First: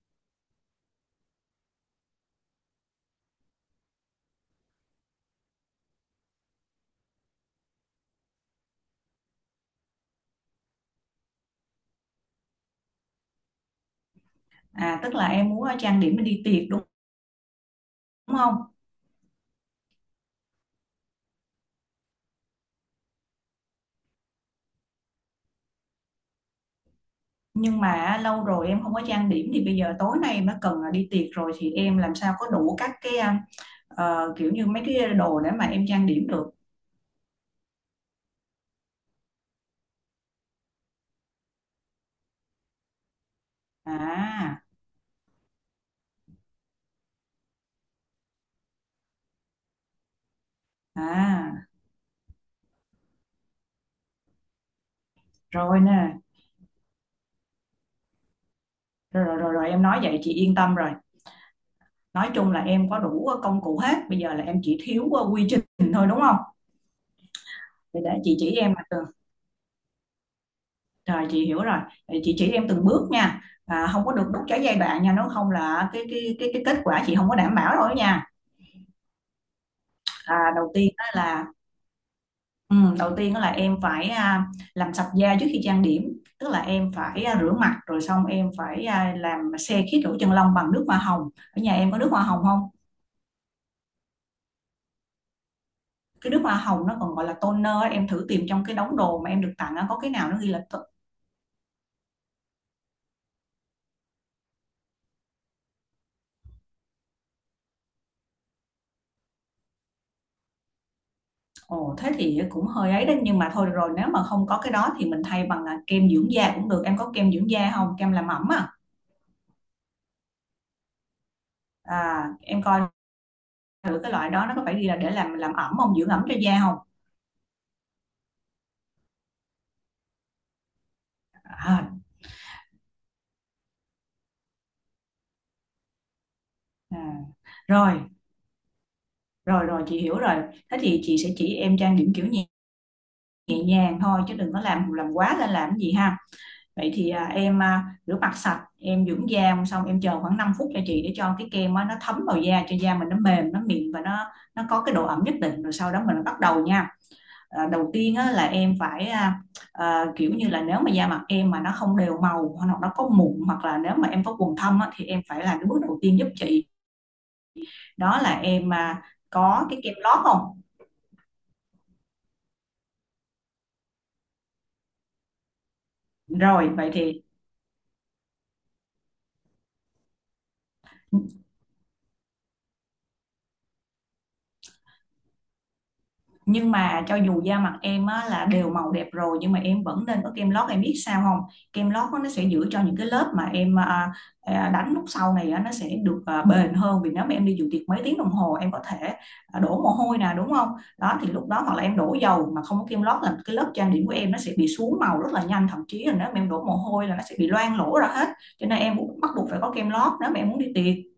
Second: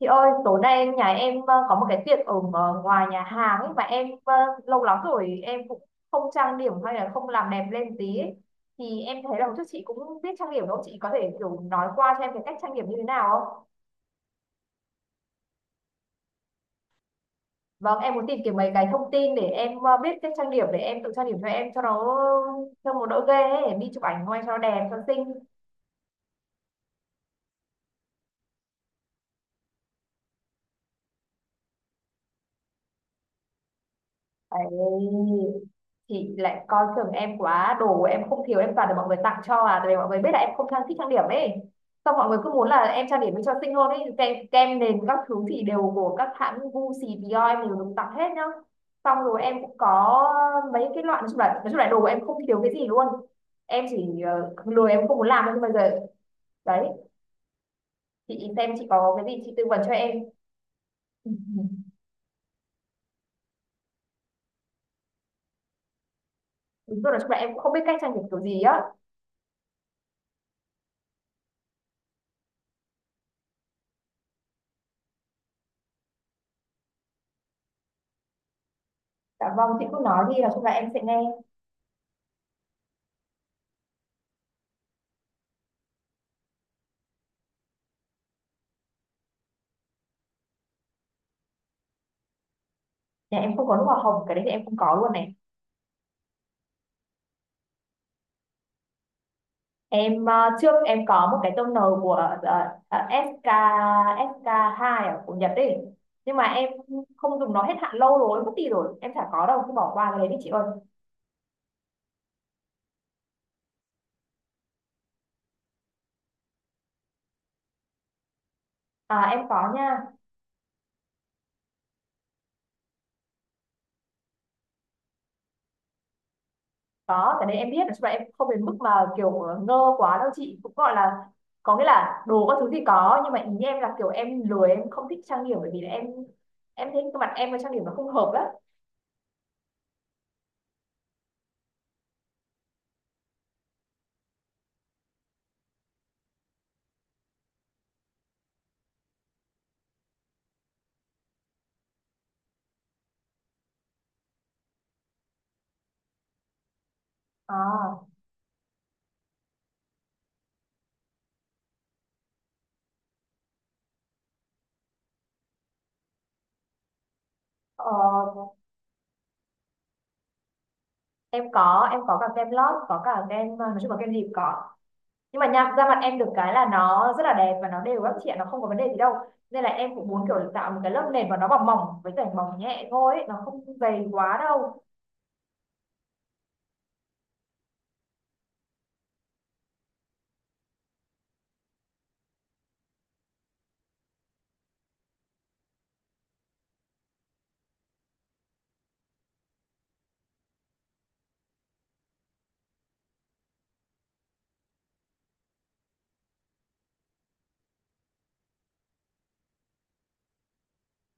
Chị ơi, tối nay nhà em có một cái tiệc ở ngoài nhà hàng ấy mà em lâu lắm rồi em cũng không trang điểm hay là không làm đẹp lên tí ấy. Thì em thấy là một chút chị cũng biết trang điểm đâu, chị có thể kiểu nói qua cho em cái cách trang điểm như thế nào không? À tức là em muốn trang điểm để đi tiệc đúng Vâng, em muốn tìm kiếm mấy không? cái thông tin để em biết cách trang điểm để em tự trang điểm cho em cho nó đỡ ghê ấy, đi chụp ảnh ngoài cho nó đẹp cho nó xinh. Nhưng mà lâu rồi em không có trang điểm thì bây giờ tối nay em đã cần là đi tiệc rồi thì em làm sao có đủ các cái kiểu như mấy cái Ấy đồ để mà em trang điểm thì được. lại coi thường em quá, đồ của em không thiếu, em toàn được mọi người tặng cho. À, tại vì mọi người biết là em không thích trang điểm ấy, xong mọi người cứ muốn là em trang điểm cho xinh hơn ấy. kem, À kem nền các thứ thì đều của các hãng Gucci, Dior, em đều được tặng hết nhá. Xong rồi em cũng có mấy cái loại, nói chung là nói à chung là đồ của em không thiếu cái gì luôn. Em chỉ lười, em không muốn làm thôi nhưng bây Rồi giờ nè. đấy, chị xem chị có Rồi, cái rồi gì rồi chị tư rồi, vấn em cho nói em. vậy chị yên tâm rồi. Nói chung là em có đủ công cụ hết, bây giờ là em chỉ thiếu quy trình thôi đúng không? Đúng rồi, nói chung là em cũng không biết cách Thì để trang điểm chị kiểu chỉ gì em á. mà. Rồi chị hiểu rồi. Vậy chị chỉ em từng bước nha. À, không có được đứt trái giai đoạn nha, nếu không là cái kết quả chị không có đảm bảo rồi nha. Dạ vâng, chị cứ nói À, đi, nói chung là đầu em tiên sẽ đó nghe. là, em phải làm sạch da trước khi trang điểm, tức là em phải rửa mặt rồi xong em phải làm se khít lỗ chân lông bằng nước hoa hồng. Ở nhà em có nước hoa hồng không? Dạ em không có nước hoa hồng, cái đấy thì em không có luôn này. Cái nước hoa hồng nó còn gọi là toner á, em thử tìm trong cái đống đồ mà em được tặng á, có cái Em nào nó ghi là... trước em có một cái toner của SK sk hai ở của Nhật ấy. Nhưng mà em không dùng, nó hết hạn lâu rồi, mất đi rồi. Em chả có đâu, cứ bỏ qua cái đấy đi chị ơi. Ồ, thế thì cũng hơi ấy đấy, nhưng mà thôi được rồi, nếu mà không có cái đó thì mình thay bằng kem dưỡng da cũng được. Em có kem dưỡng da không, kem làm ẩm À em có nha. Em coi thử cái loại đó nó có phải đi là để làm ẩm không, dưỡng ẩm cho da không. Có, cái đấy em biết, nói chung là em không đến mức mà kiểu ngơ quá đâu chị, cũng gọi là có nghĩa à, là đồ các thứ thì có, nhưng mà ý em là kiểu em lười, em không thích trang điểm bởi vì là em à. thấy cái mặt em với trang điểm nó không Rồi hợp lắm. rồi rồi, chị hiểu rồi. Thế thì chị sẽ chỉ em trang điểm kiểu nhẹ, nhẹ nhàng thôi, chứ đừng có làm quá lên làm cái gì ha. Vậy thì em rửa mặt sạch, em dưỡng da xong em chờ khoảng 5 phút cho chị, để cho cái kem á, nó thấm vào da cho da mình nó mềm, nó mịn và nó có cái độ ẩm nhất định rồi sau đó mình bắt đầu nha. À, đầu À, tiên á, là em phải kiểu như là nếu mà da mặt em mà nó không đều màu hoặc là nó có mụn hoặc là nếu mà em có quầng thâm á, thì em phải làm cái bước đầu tiên giúp chị. ờ, Đó là em, có cái kem lót không? em có cả kem lót, có cả kem, nói chung là kem gì cũng có. Nhưng mà nha, da mặt em được cái là Rồi vậy nó rất thì, là đẹp và nó đều các chị ạ, nó không có vấn đề gì đâu, nên là em cũng muốn kiểu tạo một cái lớp nền mà nó bằng mỏng với cả mỏng nhẹ thôi ấy, nó không dày quá đâu. nhưng mà cho dù da mặt em á, là đều màu đẹp rồi, nhưng mà em vẫn nên có kem lót, em biết sao không. Kem lót á, nó sẽ giữ cho những cái lớp mà em đánh lúc sau này á, nó sẽ được bền hơn, vì nếu mà em đi dự tiệc mấy tiếng đồng hồ em có thể đổ mồ hôi nè đúng không, đó thì lúc đó hoặc là em đổ dầu mà không có kem lót là cái lớp trang điểm của em nó sẽ bị xuống màu rất là nhanh, thậm chí là nếu mà em đổ mồ hôi là nó sẽ bị loang lỗ ra hết, cho nên em cũng bắt buộc phải có kem lót nếu mà em muốn đi tiệc.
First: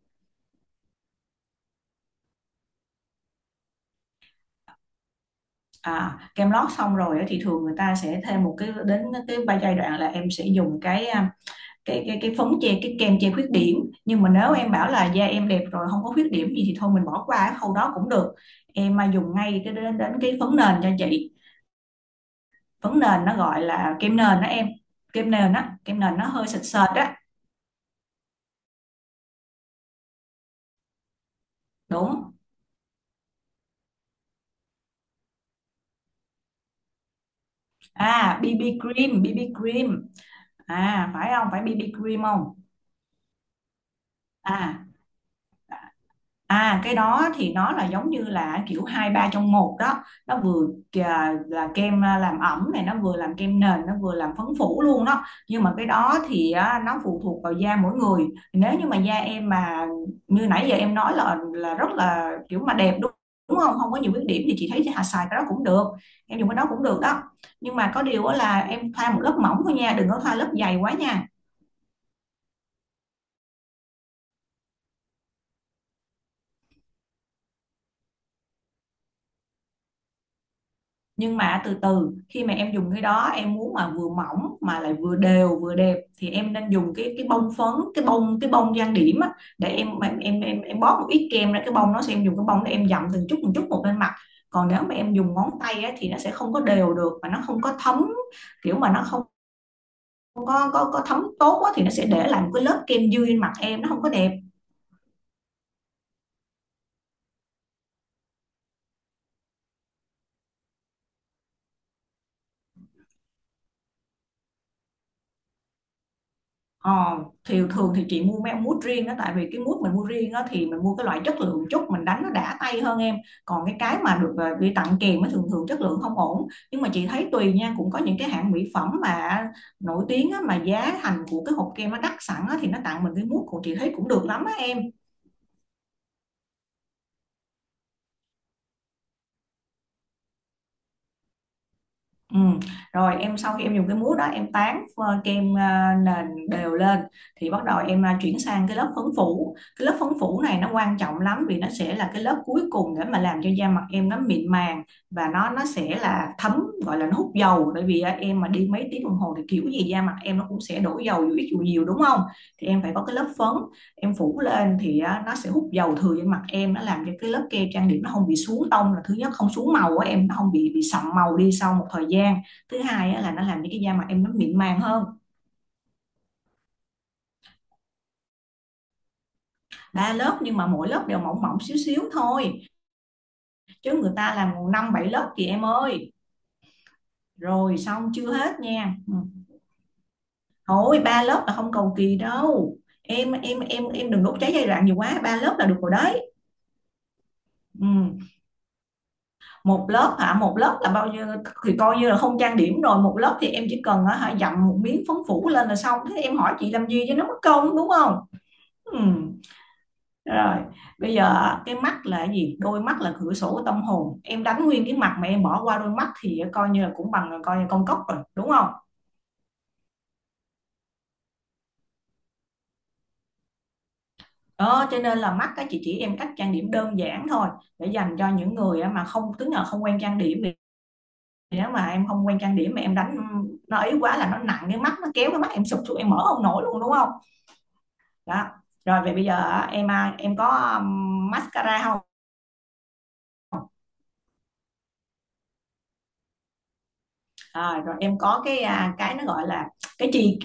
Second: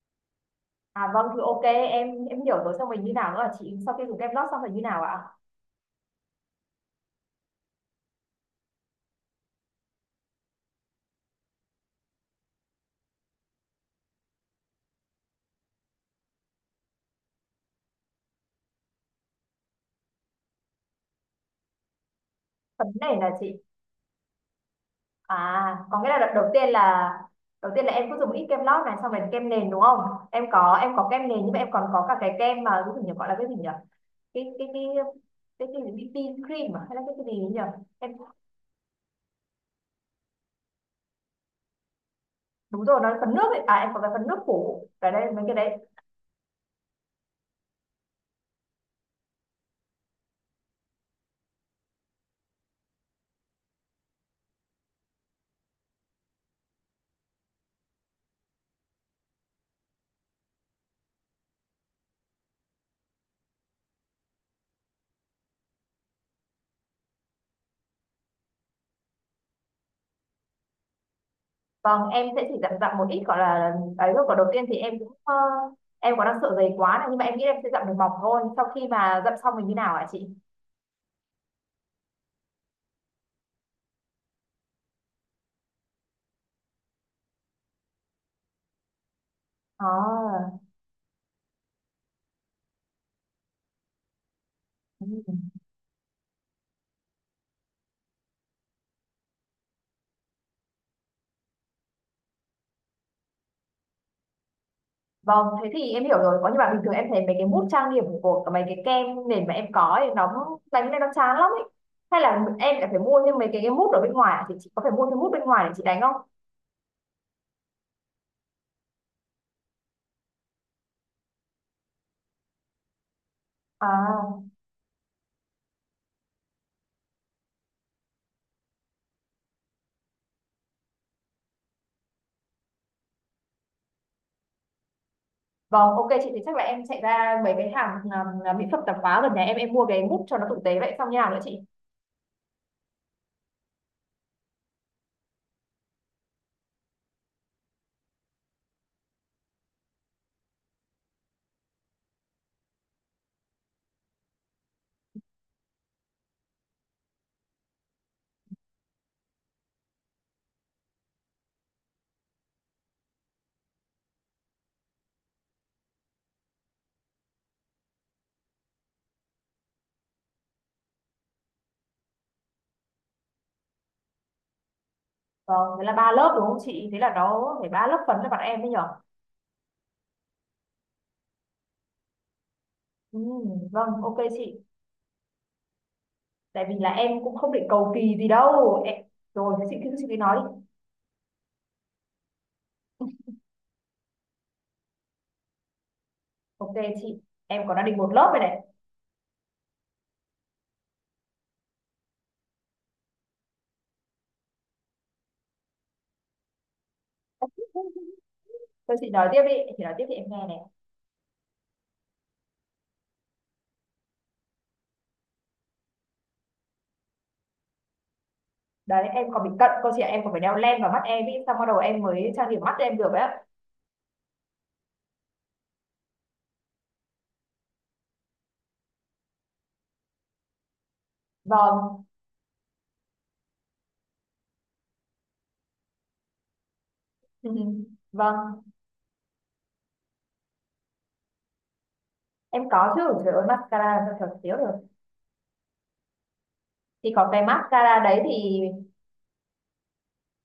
À vâng thì ok, em hiểu rồi, xong mình như nào nữa hả chị? Sau khi dùng kem lót xong rồi như nào ạ? À, kem lót xong rồi á, thì thường người ta sẽ thêm một cái đến cái ba giai đoạn là em sẽ dùng cái phấn che, cái kem che khuyết điểm, nhưng mà nếu em bảo là da em đẹp rồi không có khuyết điểm gì thì thôi mình bỏ qua cái khâu đó cũng được, em mà dùng ngay cái đến đến cái phấn nền cho chị. Phấn Phấn nền nền là nó chị? gọi là kem nền đó em, kem nền á, À, có kem nghĩa nền là nó đợt hơi sệt sệt á. đầu tiên là em cứ dùng ít kem lót này xong rồi kem nền, đúng không? Em có kem nền nhưng mà em còn có cả Đúng, cái kem mà cái gì nhỉ, gọi là cái gì nhỉ, cái cái cái cái gì BB cream à? Hay là cái gì nhỉ em? à BB cream, BB cream à, phải không, phải BB cream không Đúng rồi, nó là phấn nước ấy à, em có cái phần nước à. phủ ở đây mấy cái đấy. À cái đó thì nó là giống như là kiểu hai ba trong một đó, nó vừa là kem làm ẩm này, nó vừa làm kem nền, nó vừa làm phấn phủ luôn đó, nhưng mà cái đó thì á, nó phụ thuộc vào da mỗi người. Nếu như mà da em mà như nãy giờ em nói là rất là kiểu mà đẹp, đúng đúng không, không có nhiều khuyết điểm thì chị thấy chị hà xài cái đó cũng được, em dùng cái đó cũng được đó, nhưng mà có điều á là em thoa một lớp mỏng thôi nha, đừng có thoa lớp dày quá nha. Vâng, em sẽ chỉ dặm dặm một ít gọi là ấy thôi, còn đầu tiên thì em cũng em có đang sợ dày quá này nhưng mà em nghĩ em sẽ dặm được mỏng thôi. Sau khi mà dặm xong mình như nào ạ chị? Nhưng mà từ từ khi mà em dùng cái đó, em muốn mà vừa mỏng mà lại vừa đều vừa đẹp thì em nên dùng cái bông phấn, cái bông, cái bông trang điểm á, để em em em À, em, em bóp một ít kem ra cái bông, nó sẽ em dùng cái bông để em dặm từng chút một lên mặt. Còn nếu mà ừ. em dùng ngón tay á, thì nó sẽ không có đều được và nó không có thấm, kiểu mà nó không có thấm tốt á, thì nó sẽ để lại một cái lớp kem dư trên mặt em, nó không có đẹp. Vâng thế thì em hiểu rồi có, nhưng mà bình thường em thấy mấy cái mousse trang điểm của cả mấy cái kem nền mà em có ấy nó đánh lên nó chán lắm ấy. Hay là em lại phải mua thêm mấy cái mousse ở bên ngoài hả Chị có phải mua thêm mousse bên ngoài để chị đánh không? Ờ, thì thường thì chị mua mấy ông mút riêng đó, tại vì cái mút mình mua riêng đó thì mình mua cái loại chất lượng chút, mình đánh nó đã tay hơn em. Còn cái mà được À đi tặng kèm mới thường thường chất lượng không ổn, nhưng mà chị thấy tùy nha, cũng có những cái hãng mỹ phẩm mà nổi tiếng á, mà giá thành của cái hộp kem nó đắt sẵn á, thì nó tặng mình cái mút của chị thấy cũng được lắm á em. vâng, ok chị, thì chắc là em chạy ra mấy cái hàng mỹ phẩm tạp hóa gần nhà, em mua cái mút cho nó tử tế. Vậy xong như nào nữa chị? Ừ. Rồi em sau khi em dùng cái mousse đó em tán kem nền đều lên, thì bắt đầu em chuyển sang cái lớp phấn phủ. Cái lớp phấn phủ này nó quan trọng lắm, vì nó sẽ là cái lớp cuối cùng để mà làm cho da mặt em nó mịn màng, và nó sẽ là thấm, gọi là nó hút dầu, bởi vì em mà đi mấy tiếng đồng hồ thì kiểu gì da mặt em nó cũng sẽ đổ dầu dù ít dù nhiều đúng không, thì em phải có cái lớp phấn em phủ lên thì á, nó sẽ hút dầu thừa trên mặt em, nó làm cho cái lớp kem trang điểm nó không bị xuống tông là thứ nhất, không xuống màu á em, nó không bị sậm màu đi sau một thời gian, thứ hai á, là nó làm cho cái da mặt em nó mịn màng hơn. Vâng, thế là ba lớp đúng không chị? Thế là nó phải ba lớp phấn cho bọn em đấy nhở? Ba lớp nhưng mà mỗi lớp đều mỏng mỏng xíu xíu thôi, Ừ, vâng, chứ người ok ta chị. làm năm bảy lớp chị em ơi. Tại vì là em cũng không định Rồi cầu xong kỳ gì chưa hết đâu. nha. Em. Ừ. Rồi, thế chị cứ nói đi. Thôi ba lớp là không cầu kỳ đâu em đừng đốt cháy giai đoạn nhiều quá, ba lớp là được rồi đấy. Ok chị, em còn đang định một Ừ. lớp rồi này. Một lớp hả, một lớp là bao nhiêu, thì coi như là không trang điểm rồi, một lớp thì em chỉ cần á, hả, dặm một miếng phấn phủ lên là xong, thế em hỏi chị làm gì cho nó mất công đúng không. Thôi Ừ. chị nói tiếp đi, chị nói tiếp thì em nghe này. Rồi bây giờ cái mắt là cái gì, đôi mắt là cửa sổ của tâm hồn, em đánh nguyên cái mặt mà em bỏ qua đôi mắt thì coi như là cũng bằng coi như con cốc rồi đúng không. Đấy, em còn bị cận cô chị ạ, em còn phải đeo len vào mắt em ý, xong bắt đầu em mới trang điểm mắt em được ấy ạ. Đó cho nên là mắt các chị chỉ em cách trang điểm đơn giản thôi, để dành cho những người mà không, tức là không quen trang điểm. Nếu mà Vâng, em không quen trang điểm mà em đánh nó ấy quá là nó nặng cái mắt, nó kéo cái mắt em sụp xuống em mở không nổi luôn đúng không, đó. vâng, Rồi vậy bây giờ em, em có mascara không? em có chứ, trời ơi mascara sao thật thiếu được. Thì có cái Rồi mascara em đấy có cái, thì cái nó gọi là cái chì,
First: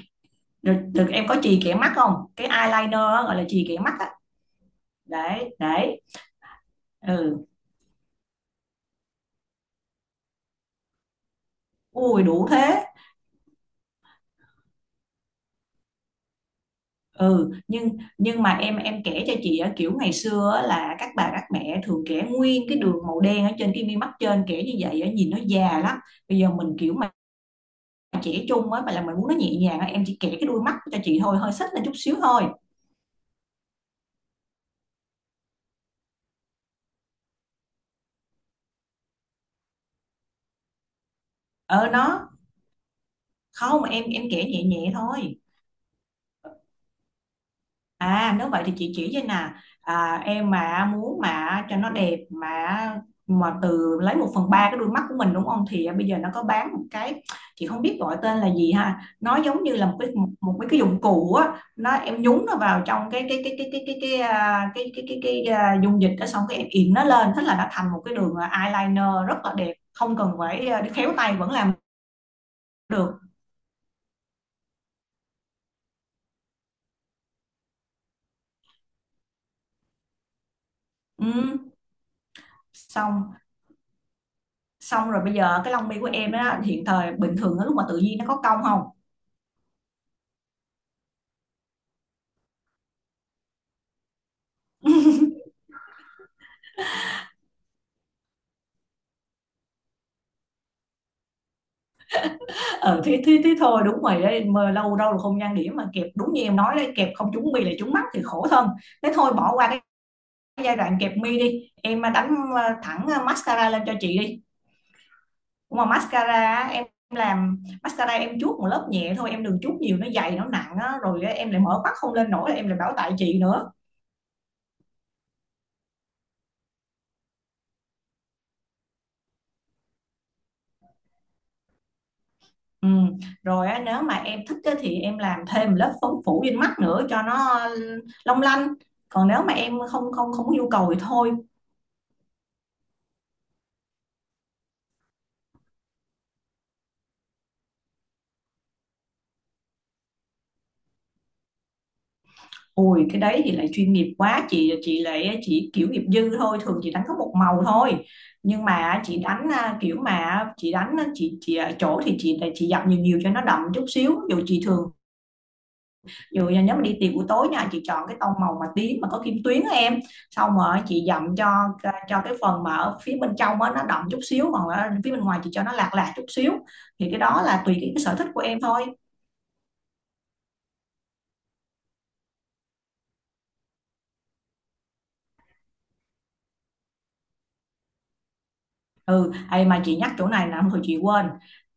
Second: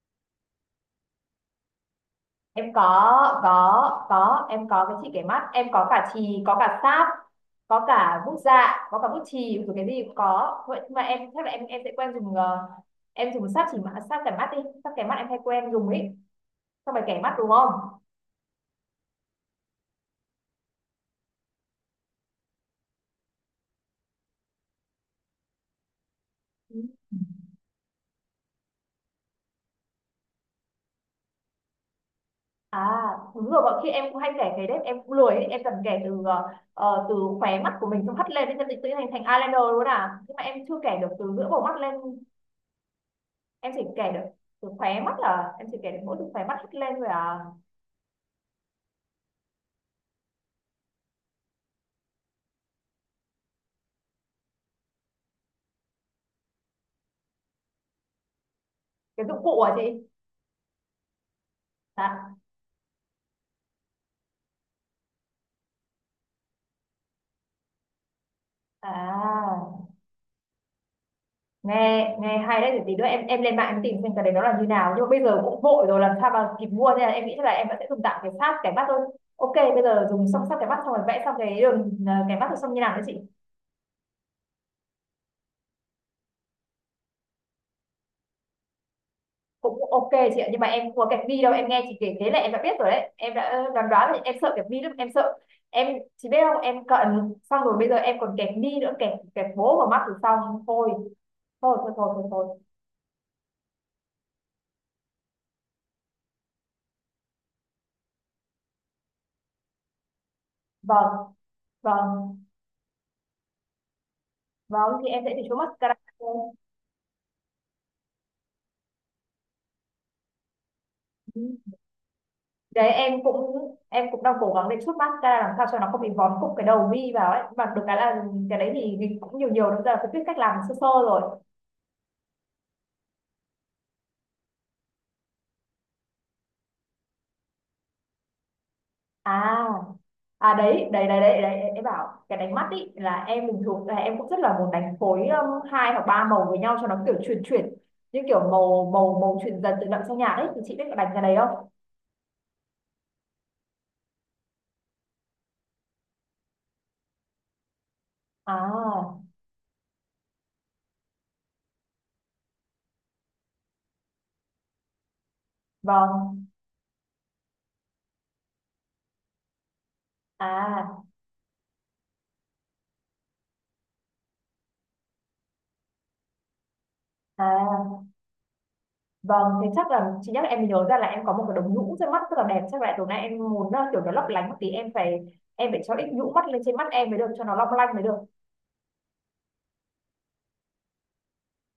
được, được, em có chì kẻ mắt không, cái em có eyeliner á, gọi là chì kẻ mắt có á. có em có cái chỉ cái mắt, để em có để cả chì, có cả sáp, ừ, có cả bút dạ, có cả bút chì rồi, cái gì cũng có. Vậy nhưng mà em chắc là em sẽ quen ui dùng, đủ thế. em dùng sáp kẻ mắt đi, sáp kẻ mắt em hay quen dùng ấy, xong rồi kẻ mắt đúng Ừ không? nhưng mà em kể cho chị á, kiểu ngày xưa á, là các bà các mẹ thường kẻ nguyên cái đường màu đen ở trên cái mi mắt trên, kẻ như vậy á nhìn nó già lắm. Bây giờ mình Ừ. kiểu chỉ chung á, mà là mình muốn nó nhẹ nhàng á, em chỉ kẻ cái đuôi mắt cho chị thôi, hơi xích lên chút xíu thôi. À đúng rồi, bọn khi em cũng hay kẻ cái đấy, em cũng lười ấy. Em cần kẻ từ từ khóe mắt của mình xong hắt lên đến chân tự nhiên thành thành eyeliner luôn à. Nhưng mà em chưa kẻ được từ giữa bầu mắt Ờ lên, nó em chỉ không, em kể em được kẻ nhẹ từ nhẹ khóe mắt, thôi. là em chỉ kể được mỗi từ khóe mắt hất lên thôi à. À nếu vậy thì chị chỉ cho nè, em mà muốn mà cho nó đẹp mà từ lấy một phần ba cái đuôi mắt của mình đúng không, thì bây giờ nó có bán một cái, chị không biết gọi tên là gì ha, Cái dụng nó cụ giống à như là chị? một cái, một cái dụng cụ á, nó em Dạ. nhúng nó vào trong cái dung dịch đó, xong cái em in nó lên thế là nó thành một cái đường, eyeliner rất là đẹp, À, không cần phải đi khéo tay vẫn làm nghe nghe hay đấy, thì tí nữa được. em lên mạng em tìm xem cái đấy nó là như nào. Nhưng mà bây giờ cũng vội rồi làm sao mà kịp mua nên là em nghĩ là em vẫn sẽ dùng tạm cái sát cái mắt thôi. Ok bây giờ dùng xong sát cái mắt xong rồi vẽ xong cái ừ, đường cái mắt rồi, xong như nào đấy chị nhỉ? Xong, xong rồi bây giờ cái lông mi của em á, hiện thời bình thường á, lúc mà tự nhiên nó có cong không. Cũng ok chị ạ, nhưng mà em không có kẹp bi đâu, em nghe chị kể thế là em đã biết rồi đấy, em đã đoán đoán rồi, em sợ kẹp bi lắm, em sợ em chị biết không, em cận xong rồi bây giờ em còn kẹp bi nữa, kẹp kẹp bố vào mắt rồi xong thôi, thôi, thôi, thôi, thôi, thôi, Ờ Thế thế thế thôi, đúng rồi đấy, mà lâu đâu là không gian điểm mà kẹp, đúng như em nói đấy, kẹp không trúng mi là trúng mắt thì khổ thân. Thế thôi bỏ qua cái giai đoạn kẹp Vâng, mi đi em, đánh vâng, thẳng, mascara lên cho chị đi. vâng, thì em sẽ chỉ xuống Mà mascara mascara thôi. á em, làm mascara em chuốt một lớp nhẹ thôi, em đừng chuốt nhiều nó dày nó nặng á, rồi á, Ừ. em lại mở mắt không lên nổi em lại Đấy bảo tại em chị cũng nữa. em cũng đang cố gắng để chút mascara làm sao cho nó không bị vón cục cái đầu mi vào ấy, mà được cái là cái đấy thì mình cũng nhiều nhiều nữa, giờ phải biết cách làm sơ sơ rồi. Ừm. Rồi á, nếu mà em thích á, thì em làm thêm lớp phấn phủ trên mắt nữa cho nó long lanh. Còn nếu mà à em không không không có à nhu đấy cầu thì đấy đấy thôi. đấy đấy em bảo cái đánh mắt ý là em bình thường là em cũng rất là muốn đánh phối hai hoặc ba màu với nhau cho nó kiểu chuyển chuyển, như kiểu màu màu màu chuyển dần từ đậm sang nhạt ấy, thì chị biết có đánh cái đấy không? Ui cái đấy thì lại chuyên nghiệp quá, chị lại chỉ kiểu nghiệp dư thôi, thường chị đánh có một màu thôi. Nhưng mà chị À đánh kiểu mà chị đánh á, chị ở chỗ thì chị dập nhiều nhiều cho nó đậm chút xíu. Dù chị thường, vâng. dù là nếu mà đi tiệc buổi tối nha, chị chọn cái tông màu mà tím mà có kim tuyến á em, xong rồi à chị dặm cho cái phần mà ở phía bên trong á nó đậm chút xíu, còn ở phía bên ngoài chị cho nó lạc lạc chút xíu, thì cái đó là tùy à cái sở thích của em thôi. vâng, thế chắc là chị nhắc em mới nhớ ra là em có một cái đống nhũ trên mắt rất là đẹp. Chắc là tối nay em muốn kiểu nó lấp lánh một tí, em phải cho ít nhũ mắt lên trên mắt em mới được cho nó long lanh mới được. Ừ, ai mà chị nhắc chỗ này là thôi chị quên,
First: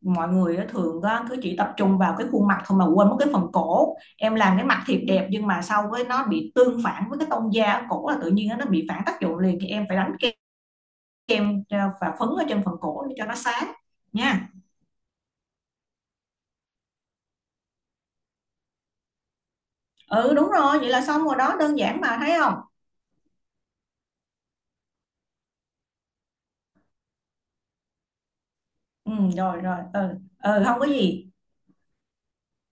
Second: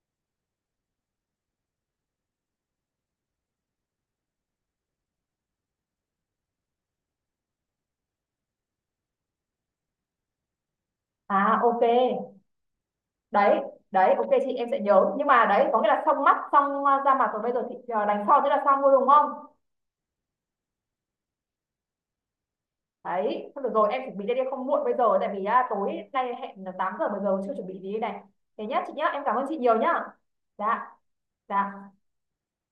mọi người á, thường á, cứ chỉ tập trung vào cái khuôn mặt thôi mà quên mất cái phần cổ, em làm cái mặt thiệt đẹp nhưng mà sau với nó bị tương phản với cái tông da ở cổ là tự nhiên á nó bị phản tác dụng liền, thì em phải đánh kem, À kem ok, và phấn ở trên phần cổ để cho nó đấy sáng đấy ok nha. chị, em sẽ nhớ. Nhưng mà đấy có nghĩa là xong mắt, xong da mặt rồi bây giờ chị đánh son thế là xong luôn, đúng không? Ừ đúng rồi, vậy là xong rồi đó, đơn giản mà thấy không. Đấy thôi được rồi, em chuẩn bị đây đi không muộn bây giờ, tại vì tối nay hẹn là 8 giờ, bây giờ chưa chuẩn bị gì đây này. Thế nhá chị nhá, Ừ em cảm ơn chị rồi nhiều rồi, nhá. ừ, ừ không có Dạ. gì. Dạ.